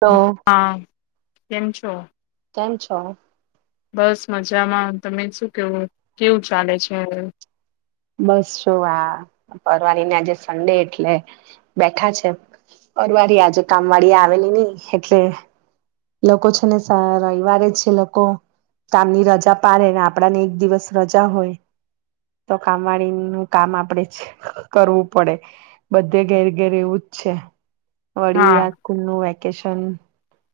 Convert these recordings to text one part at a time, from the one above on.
તો હા કેમ છો? સા છો. બસ મજામાં તમે શું કેવું કેવું ચાલે છે. બસ જો આ પરવાળને આજે સન્ડે એટલે બેઠા છે પરરવાળ આજે કામ વાળી આવેલી નહી એટલે લોકો છે ને રવિવારે જ છે લોકો કામની રજા પડ ને આપડાને એક દિવસ રજા હોય. તો કામવાળીનું કામ આપડે કરવું પડે બધે ઘેર ઘેર એવું જ છે. વળી હા આકું વ વેકેશન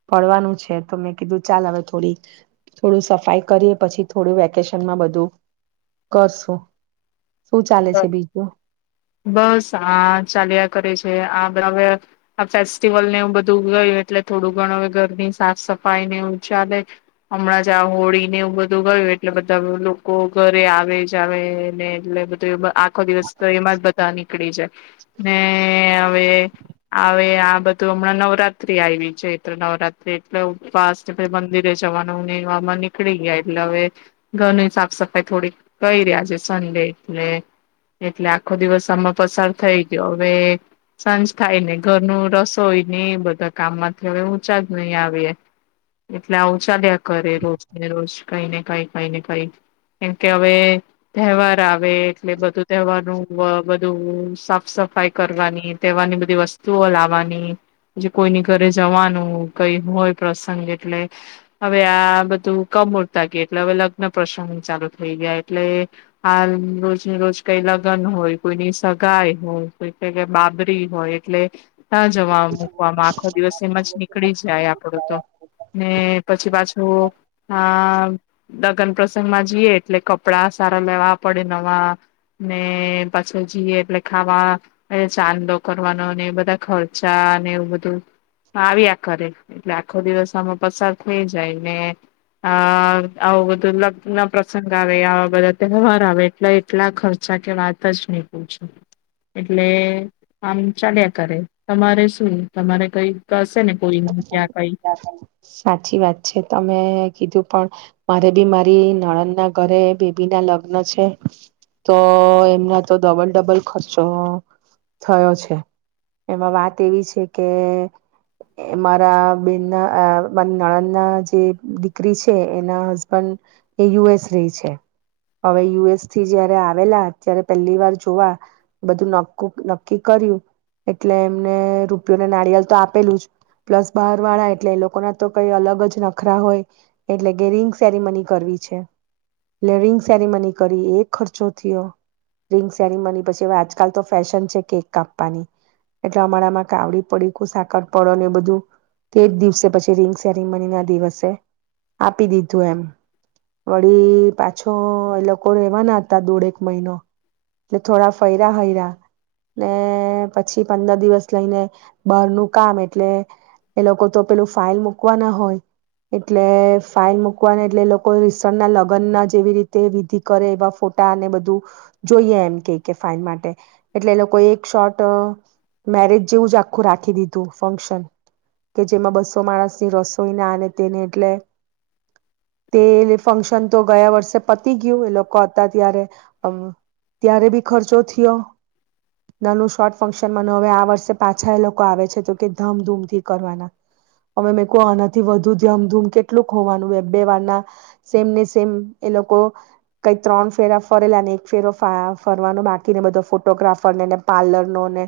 પડવાનું છે તો મે કીધુ ચાલ હવે થોડી થોડું સફાઈ કરીએ પછ થોડું વેકેશનમાં બધું કરશું. શું ચાલે બ છે બીજું? બસ હા ચાલ્યા કરે છે. આ બધ હવે આ ફેસ્ટિવલ ને એવું બધું ગયું એટલે થોડું ઘણ હવે ઘરની સાફ સફાઈ ને એવું ચાલે હમણાં જ આ હોળીને એવું બધું ગયું એટલે બધા લોકો ઘરે આવે જ આવેને એટલે આખો દિવસ તો એમાં જ બધા નીકળી જાય. ને હવે હ આ બધું હમણાં નવરાત્રી આવી છે તો નવરાત્રી એટલે ઉપવાસ મંદિરે જવાનું ને એમાં નીકળી ગયા એટલે હવે ઘરની સાફ સફાઈ થોડી કરી રહ્યા છે સડે એલે એટલે આખો દિવસ આમાં પસાર થઈ ગયો હવે સાંજ થાય ને ઘરનું રસોઈ ને એ બધા કામમાંથી હવે ઊંચા જ નહી આવે એટલે આ ઉચાાલ્યા કરે રોજ ને રોજ કઈને કઈ કઈ ને કઈ કેમકે હવે તહેવાર આવે હવે એટલે બધું તહેવાર બધું સાફ સફાઈ કરવાની તહેવારની બધી વસ્તુઓ લાવવાની જે કોઈની ઘરે જવાનું કઈ હોય પ્રસંગ એટલે હવે આ બધું કમરતા ગય એટલે હવે લગ્ન પ્રસંગ ચાલુ થઈ ગયા એટલે હાલ રોજ રોજ કઈ લગ્ન હોય કોઈની સગાઈ હોય કોઈ કઈઈ બાબરી હોય એટલે ના જવા મૂકવામાં આખો દિવસ એમાં જ નીકળી જાય આપડું તો ને પછી પાછું આ દગન પ્રસંગ માં જઈએે એટલે કપડા સારા લેવા પડે. પછી જીએ એટલે ખાવા એ ચાંદો કરવાનો એ બધા ખર્ચા એવું બધું આવ્યા કરે એટલે આખો દિવસ આમાં પસાર થઈ જાય ને અ આવું બધું લગન ના પ્રસંગ આવે આવા બધા તહેવાર આવે. એટલે એટલા ખર્ચા કે વાત જ નીકૂ છું એટલે આમ ચાલ્યા કરે તમારે શું તમારે કઈ હશે ને કોઈ ક્યાં કઈ સાચી વાત છે તમે કીધું પણ મારે બી મારી નણન ના ઘરે બેબી ના લગ્ન છે તો એમના તો ડબલ ડબલ ખર્ચો થયો છે એમાં વાત એવી છે કે મારા બેન ના મારી નણંદ ના જે દીકરી છે એના હસબન્ડ એ યુ એસ રહી છે હવે યુએસ થી જયારે આવેલા ત્યારે પહેલી વાર જોવા બધું ન નક્કી કર્યું એટલે એમને રૂપિયોને નારિયલ તો આપેલું જ. પ્લસ બહાર વાળા એટલે લોકો ના તો કઈ અલગ જ નખરા હોય એટલે કે રિંગ સેરીમની કરવી છે એટલે રિંગ સેરીમની કરી એ ખર્ચો થયો રિંગ સેરીમની પછી હવે આજકાલ તો ફેશન છે કેક કાપવાની એટલે અમારામાં ક આવડી પડીક સાકર- પળો ને એ બધું તે જ દિવસે પછી રીંગ સેરીમની ના દિવસે આપી દીધું એમ વળી પાછો એ લોકો રેવાના હતા દોડેક મહિનો એટ થોડા ફૈરા હૈરા ને પછી પંદર દિવસ લઈને બારનું કામ એટલે એ લોકો તો પેલું ફાાઈલ મુૂકવા ના હોય એટલે ફાઇલ મુૂકવાના એટલે એ લોકો રીસણ ના લગ્ન ના જેવી રીતે વિધિ કરે એવા ફોટાને બધું જોઈએ એમ કે કે ફાાઈલ માટે એટલે એ લોકો એક શોર્ટ મેરેજ જેવું જ આખું રાખી દીધું. કે જેમાં બસો માણસ ની રસોઈને આને તેને એટલે તે ફંક્શન તો ગયા વર્ષે પતી ગયું એ લોકો હતા ત્યારે ત્યારે બી ખર્ચો થયો નાનું શોર્ટ ફંક્શનમાં હવે આ વર્ષે પાછા એ લોકો આવે છે. ધૂથી કરવાના અમે મે કહ આનાથી વધુ ધમધૂમ કેટલું ખોવાનું બે વાર ના સેમ ને સેમ એ લોકો કઈ ત્રણ ફેરા ફરેલા એક ફેરો ફરવાનો બાકીને બધો ફોટોગ્રાફરનેને પાર્લર નો ને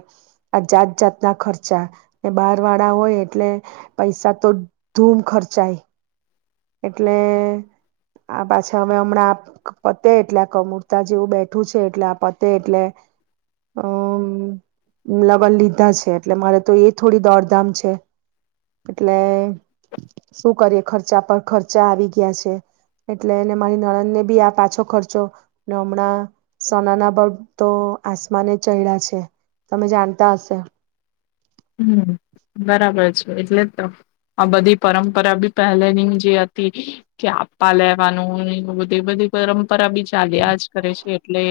આ જાત જાતના ખર્ચા એ બહાર વાળા હોય એટલે પૈસા તો ધૂમ ખર્ચાય એટલે આ પાછા હવે હમણાં પતે એટલે આ કમૂરતા જેવું બેઠું છે એટલે આ પતે એટલે અમ લગન લીધા છે એટલે મારે તો એ જ થોડી દોડધામ છે એટલે શું કરીએ ખર્ચા પર ખર્ચા આવી ગયા છે એટલે મારી નણદને બી આ પાછો ખર્ચો ને હમણાં સોનાના બળ તો આસમાને ચય્યા છે તમે જાણતા હશે. હમ બરાબર છે એટલે આ બધી પરંપરા બી પહેલેની જે હતી કે આપવા લેવાનું બધી બધી પરંપરા બી ચાલ્યા જ કરે છે એટલે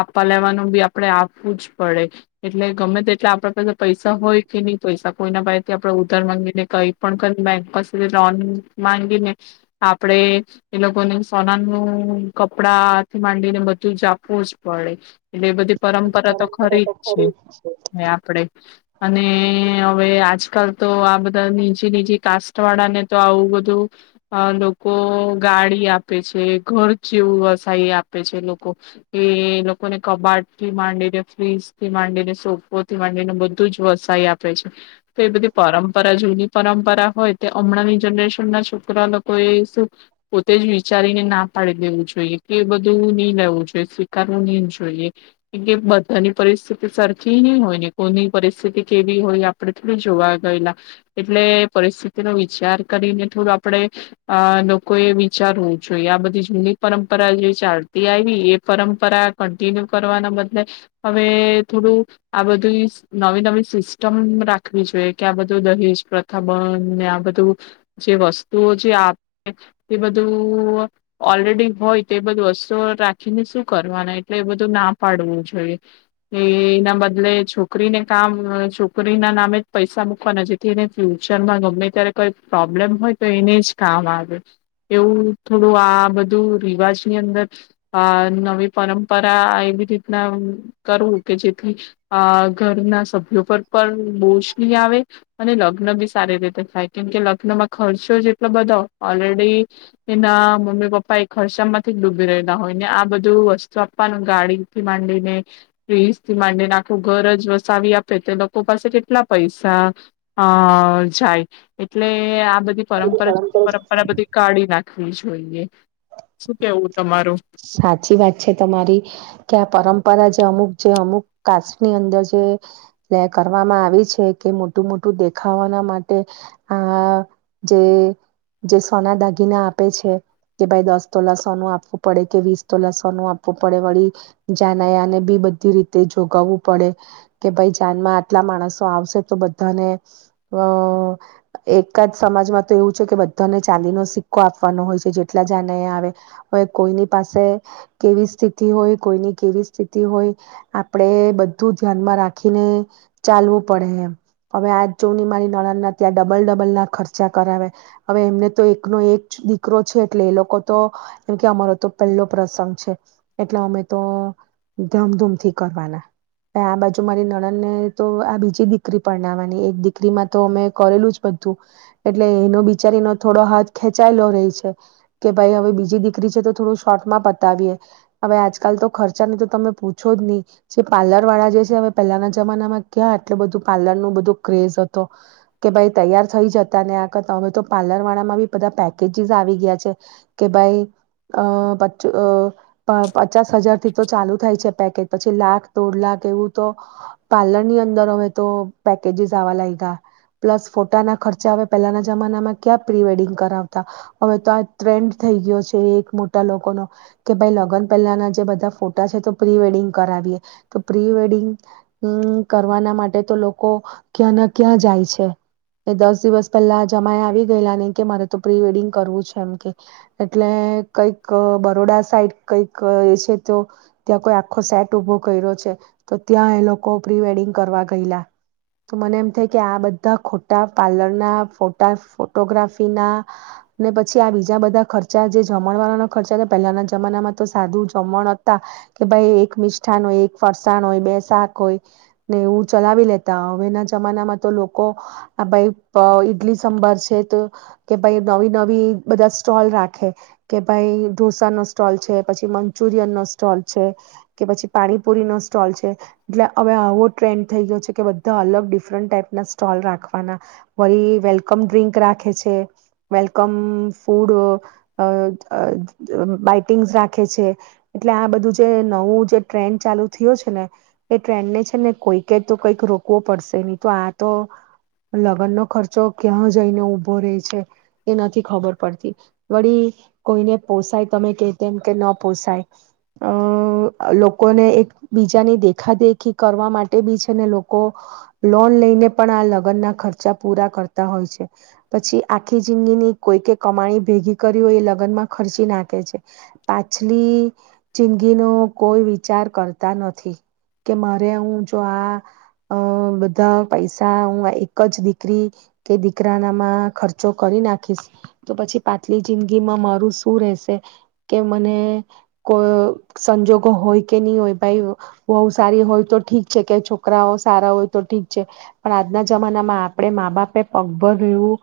આપવા લેવાનું બી આપડે આપવું જ પડે એટલે ગમે તે એટલે આપડ પસે પૈસા હોય કે નહી પૈસા કોઈના પસેથી આપણેે ઉધાર ગીને કઈ પણ ક બેંક પાસેથી લોન માંગીને આપડે એ લોકોને સોના નું કપડાથી માંડીને બધું જ આપવું જ પડે. એટલે એ બધી પરંપરા તો ખરી જ છે આપડે અને હવે આજકાલ તો આ બધા નીજી નીજી કાસ્ટ વાળાને તો આવું બધું લોકો ગાડી આપે છે ઘર જેવું વસાય આપે છે લોકો કે લોકોને કબાટ થી માંડીને ફ્રીજ થી માંડીને સોફો થી માંડીને બ વસ આપે છે તો એ બધી પરંપરા જૂની પરંપરા હોય તે હમણાંની જનરેશન ના છોકરા લોકો એ શું પોતે જ વિચારીને ના પાડી દેવું જોઈએ કે બધું નહી લેવું જોઈએ સ્વીકારવું નહી જોઈએ કે બધાની પરિસ્થિતિ સરખી નહી હોય ને કોની પરિસ્થિતિ કેવી હોય આપડે થોડી જોવા ગયેલા એટલે પરિસ્થિતિનોો વિચાર કરીને થોડું આપણેે અ લોકો એ વિચારવું જોઈએ આ બધી જૂની પરંપરા જે ચાલતી આવી એ પરંપરા કન્ટિન્યુ કરવાના બદલે હવે થોડું આ બધું નવી નવી સિસ્ટમ રાખવી જોઈએ કે આ બધું દહેજ પ્રથા બંધ ને આ બધું જે વસ્તુઓ જે આપે એ બધું ઓલરેડી હોય તે એ બધી વસ્તુઓ રાખીને શું કરવાના એટલે એ બધું ના પાડવું જોઈએ એ એના બદલે છોક છોકરીને કામ છોકરીના નામે જ પૈસા મૂકવાના જેથી એને ફ્યુચરમાં ગમે ત્યારે કોઈ પ્રોબ્લેમ હોય તો એને જ કામ આવે એવું થોડું આ બધું રિવાજની અંદર નવી પરંપરા એવી રીતના કરવું કે જેથી ઘરના સભ્યો પર પણ બોશ નહી આવે અને લગ્ન બી સારી રીતે થાય કેમકે લગ્નમાં ખર્ચો જે એટલો બધો ઓલરેડી એના મમ્મી પપ્પા એ ખર્ચા માંથી જ ડૂબી રહેલા હોય ને આ બધું વસ્તુ આપવાનું ગાડી થી માંડીને ફ્રીઝ થી માંડીને આખું ઘર જ વસાવી આપે તે લોકો પાસે કેટલા પૈસા અ જાય એટલે બધી પરંપરા છે બધી પરંપરા બધી કાઢી ના રાવી જોઈએ શું કેવું તમારું. સાચી વાત છે તમારી કે આ પરંપરા જે અમુક જે અમુક કાસની અંદર જે કરવામાં આવી છે કે મોટું મોટું દેખાવાના માટે આ જે સોના દાગીના આપે છે કે ભાઈ દસ તોલા સોનું આપવું. પડે કે વીસ તો લસવાનું આપવું પડે વળી જાાનયાને બી બધી રીતે જોગાવવું પડે કે ભાઈ જાનમાં આટલા માણસો આવશે તો બધાને અ એકદ સમાજમાં તો એવું છે કે બધાને ચાંદીનો સિક્કો આપવાનો હોય છે જેટલા જાનયા આવે કોઈની પાસે કેવી સ્થિતિ હોય કોઈની કેવી સ્થિતિ હોય આપડે બધું ધ્યાનમાં રાખીને ચાલવું પડે એમ હવે આ જોની મારી નળણ ના ત્યાં ડબલ ડબલ ના ખર્ચા કરાવે હવે એમને તો એકનો એક દીકરો છે એટલે એ લોકો તો કે અમારો તો પહેલો પ્રસંગ છે એટલે અમે તો ધામધૂમથી કરવાના આ બાજુ મારી નણન ને તો આ બીજી દીકરી પર નાવાની એક દીકરીમાં તો અમે કરેલું જ બધું એટલે એનો બિચારીનો થોડો હાથ ખેંચાયેલો રહી છે કે ભાઈ હવે બીજી દીકરી થોું શોર્ટમાં પતાવીએ હવે આજકાલ તો ખર્ચાની તો તમે પૂછો જ નહી જે પાર્લર વાળા જે છે હ પહેલાના જમાનામાં કયા એટલે બધું પાર્લર નું બધું ક્રેઝ હતો કે ભાઈ તૈયાર થઈ જતા ને આ કરતા હવે તો પાર્લર વાળામાં બી બધા પેકેજીસ આવી ગયા છે કે ભાઈ. અ પ પચાસ હજાર થી તો ચાલુ થાય છે પેકેજ પછી લાખ દોઢ લાખ એવું તો પાર્લર ની અંદર હવે તો પેકેજીસ આવવા લાગ ગા પ્લસ ફોટાના ખર્ચા હવે પહેલાના જમાનામાં ક્યાં પ્રી વેડિંગ કરાવતા હવે તો આ ટ્રેન્ડ થઈ ગયો છે. મોટા કે ભાઈ લગ્ન પહેલાના જે બધા ફોટા છે તો પ્રી વેડિંગ કરાવીએ તો પ્રી વેડિંગ કરવાના માટે તો લોકો ક્યાં ના ક્યાં જાય છે એ દસ દિવસ પહેલા જમા આવી ગયેલા નને કે મારે તો પ્રી વેડિંગ કરવું છે એમ કે એટલે કઈક બરોડા સાઈડ કઈક એ છે તો ત્યાં કોઈ આખો સેટ ઉભો કર્યો છે તો ત્યાં એ લોકો પ્રી વેડિંગ કરવા ગયેલા તો મને એમ થાય કે આ બધા ખોટા પાર્લર ના ફટા ફોટોગ્રાફી ના ને પછી આ બીજા બધા ખર્ચા જે જમણ વાળા ન ખર્ચા પહેલાના જમાનામાં તો સાદું જમણ હતા કે ભાઈ એક મિષઠાાન હોય એક ફરસાણ હોય બે શાક હોય ને એવું ચલાવી લેતા હવે ના જમાનામાં તો લોકો આ ભાઈ ઈડલી સંભર છે તો કે ભાઈ નવી નવી બધા સ્ટોલ રાખે. કે ભાઈ ઢોસાનોો સ્ટોલ છે પછી મંચુરિયન નો સ્ટોલ છે કે પછી પાણીપુરી નો સ્ટોલ છે એટલે હવે આવો ટ્રેન્ડ થઈ ગયો છે કે બધા અલગ ડિફરન્ટ ટાાઈપના સ્ટોલ રાખવાના વળ વેલકમ ડ્રિંક રાખે છે વેલકમ ફૂડ. બાઈટિંગ્સ રાખે છે એટલે આ બધું જે નવું જે ટ્રેન્ડ ચાલુ થયયો છે ને એ ટ્રેન્ડને છે ને કોઈકે તો કંઈક રોકવો પડશે નહી તો આ તો લગ્નનો ખર્ચો ક્યાં જઈને ઊભો રહી છે એ નથી ખબર પડતી વળી કોઈને પોસાય તમે કે તેમ કે ન પોસાય અ લોકોને એક બીજાની દેખા દેખી કરવા માટે બી છે ને લોકો લોન લઈને પણ આ લગ્નના ખર્ચા પૂરા કરતા હોય છે પછી આખી જિંદગીની કોઈ કે કમાણી ભેગી કરી હોય એ ખર્ચી નાખે છે પાછલી જિંદગીનોો કોઈ વિચાર કરતા નથી કે મારે હું જો આ બધા પૈસા હું એક જ દીકરી કે દીકરા નામાં ખર્ચો કરી નાખીશ તો પછી પાછલી જિંદગીમાં માર શું રશે કે મને કોઈ સંજોગો હોય કે નહી હોય ભાઈ બહુ સારી હોય તો ઠીક છે કે છોકરાઓ સારા હોય તો ઠીક છે પણ આજના જમાનામાં આપણે મા બાપે પગભર રહેવું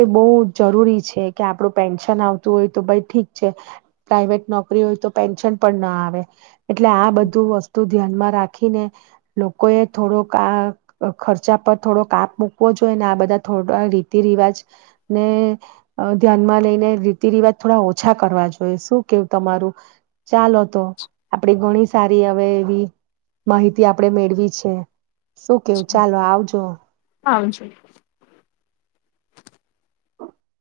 એ બહ જરૂરી છે કે આપણું પેન્શન આવતું હોય તો ભ ઠીક છે પ્રાાઈવેટ નોકરી હોય તો પેન્શન પણ ના આવે. એટલે આ બધું વસ્તુ ધ્યાનમાં રાખીને લોકોએ થોડો ખર્ચા પર થોડો કાપ મુૂકવો જોઈએ ને આ બધા થોડા રીતિ રિવાજ ને ધ્યાનમાં લઈને તે રિવાત થોડા ઓછા કરવા જોઈએ શું કેવું તમારું? ચાલો તો આપડી ગણ સારી હવે એવી માહિતી આપણે મેળવી છે. શું કેવું ચાલો આવજો. હ છે.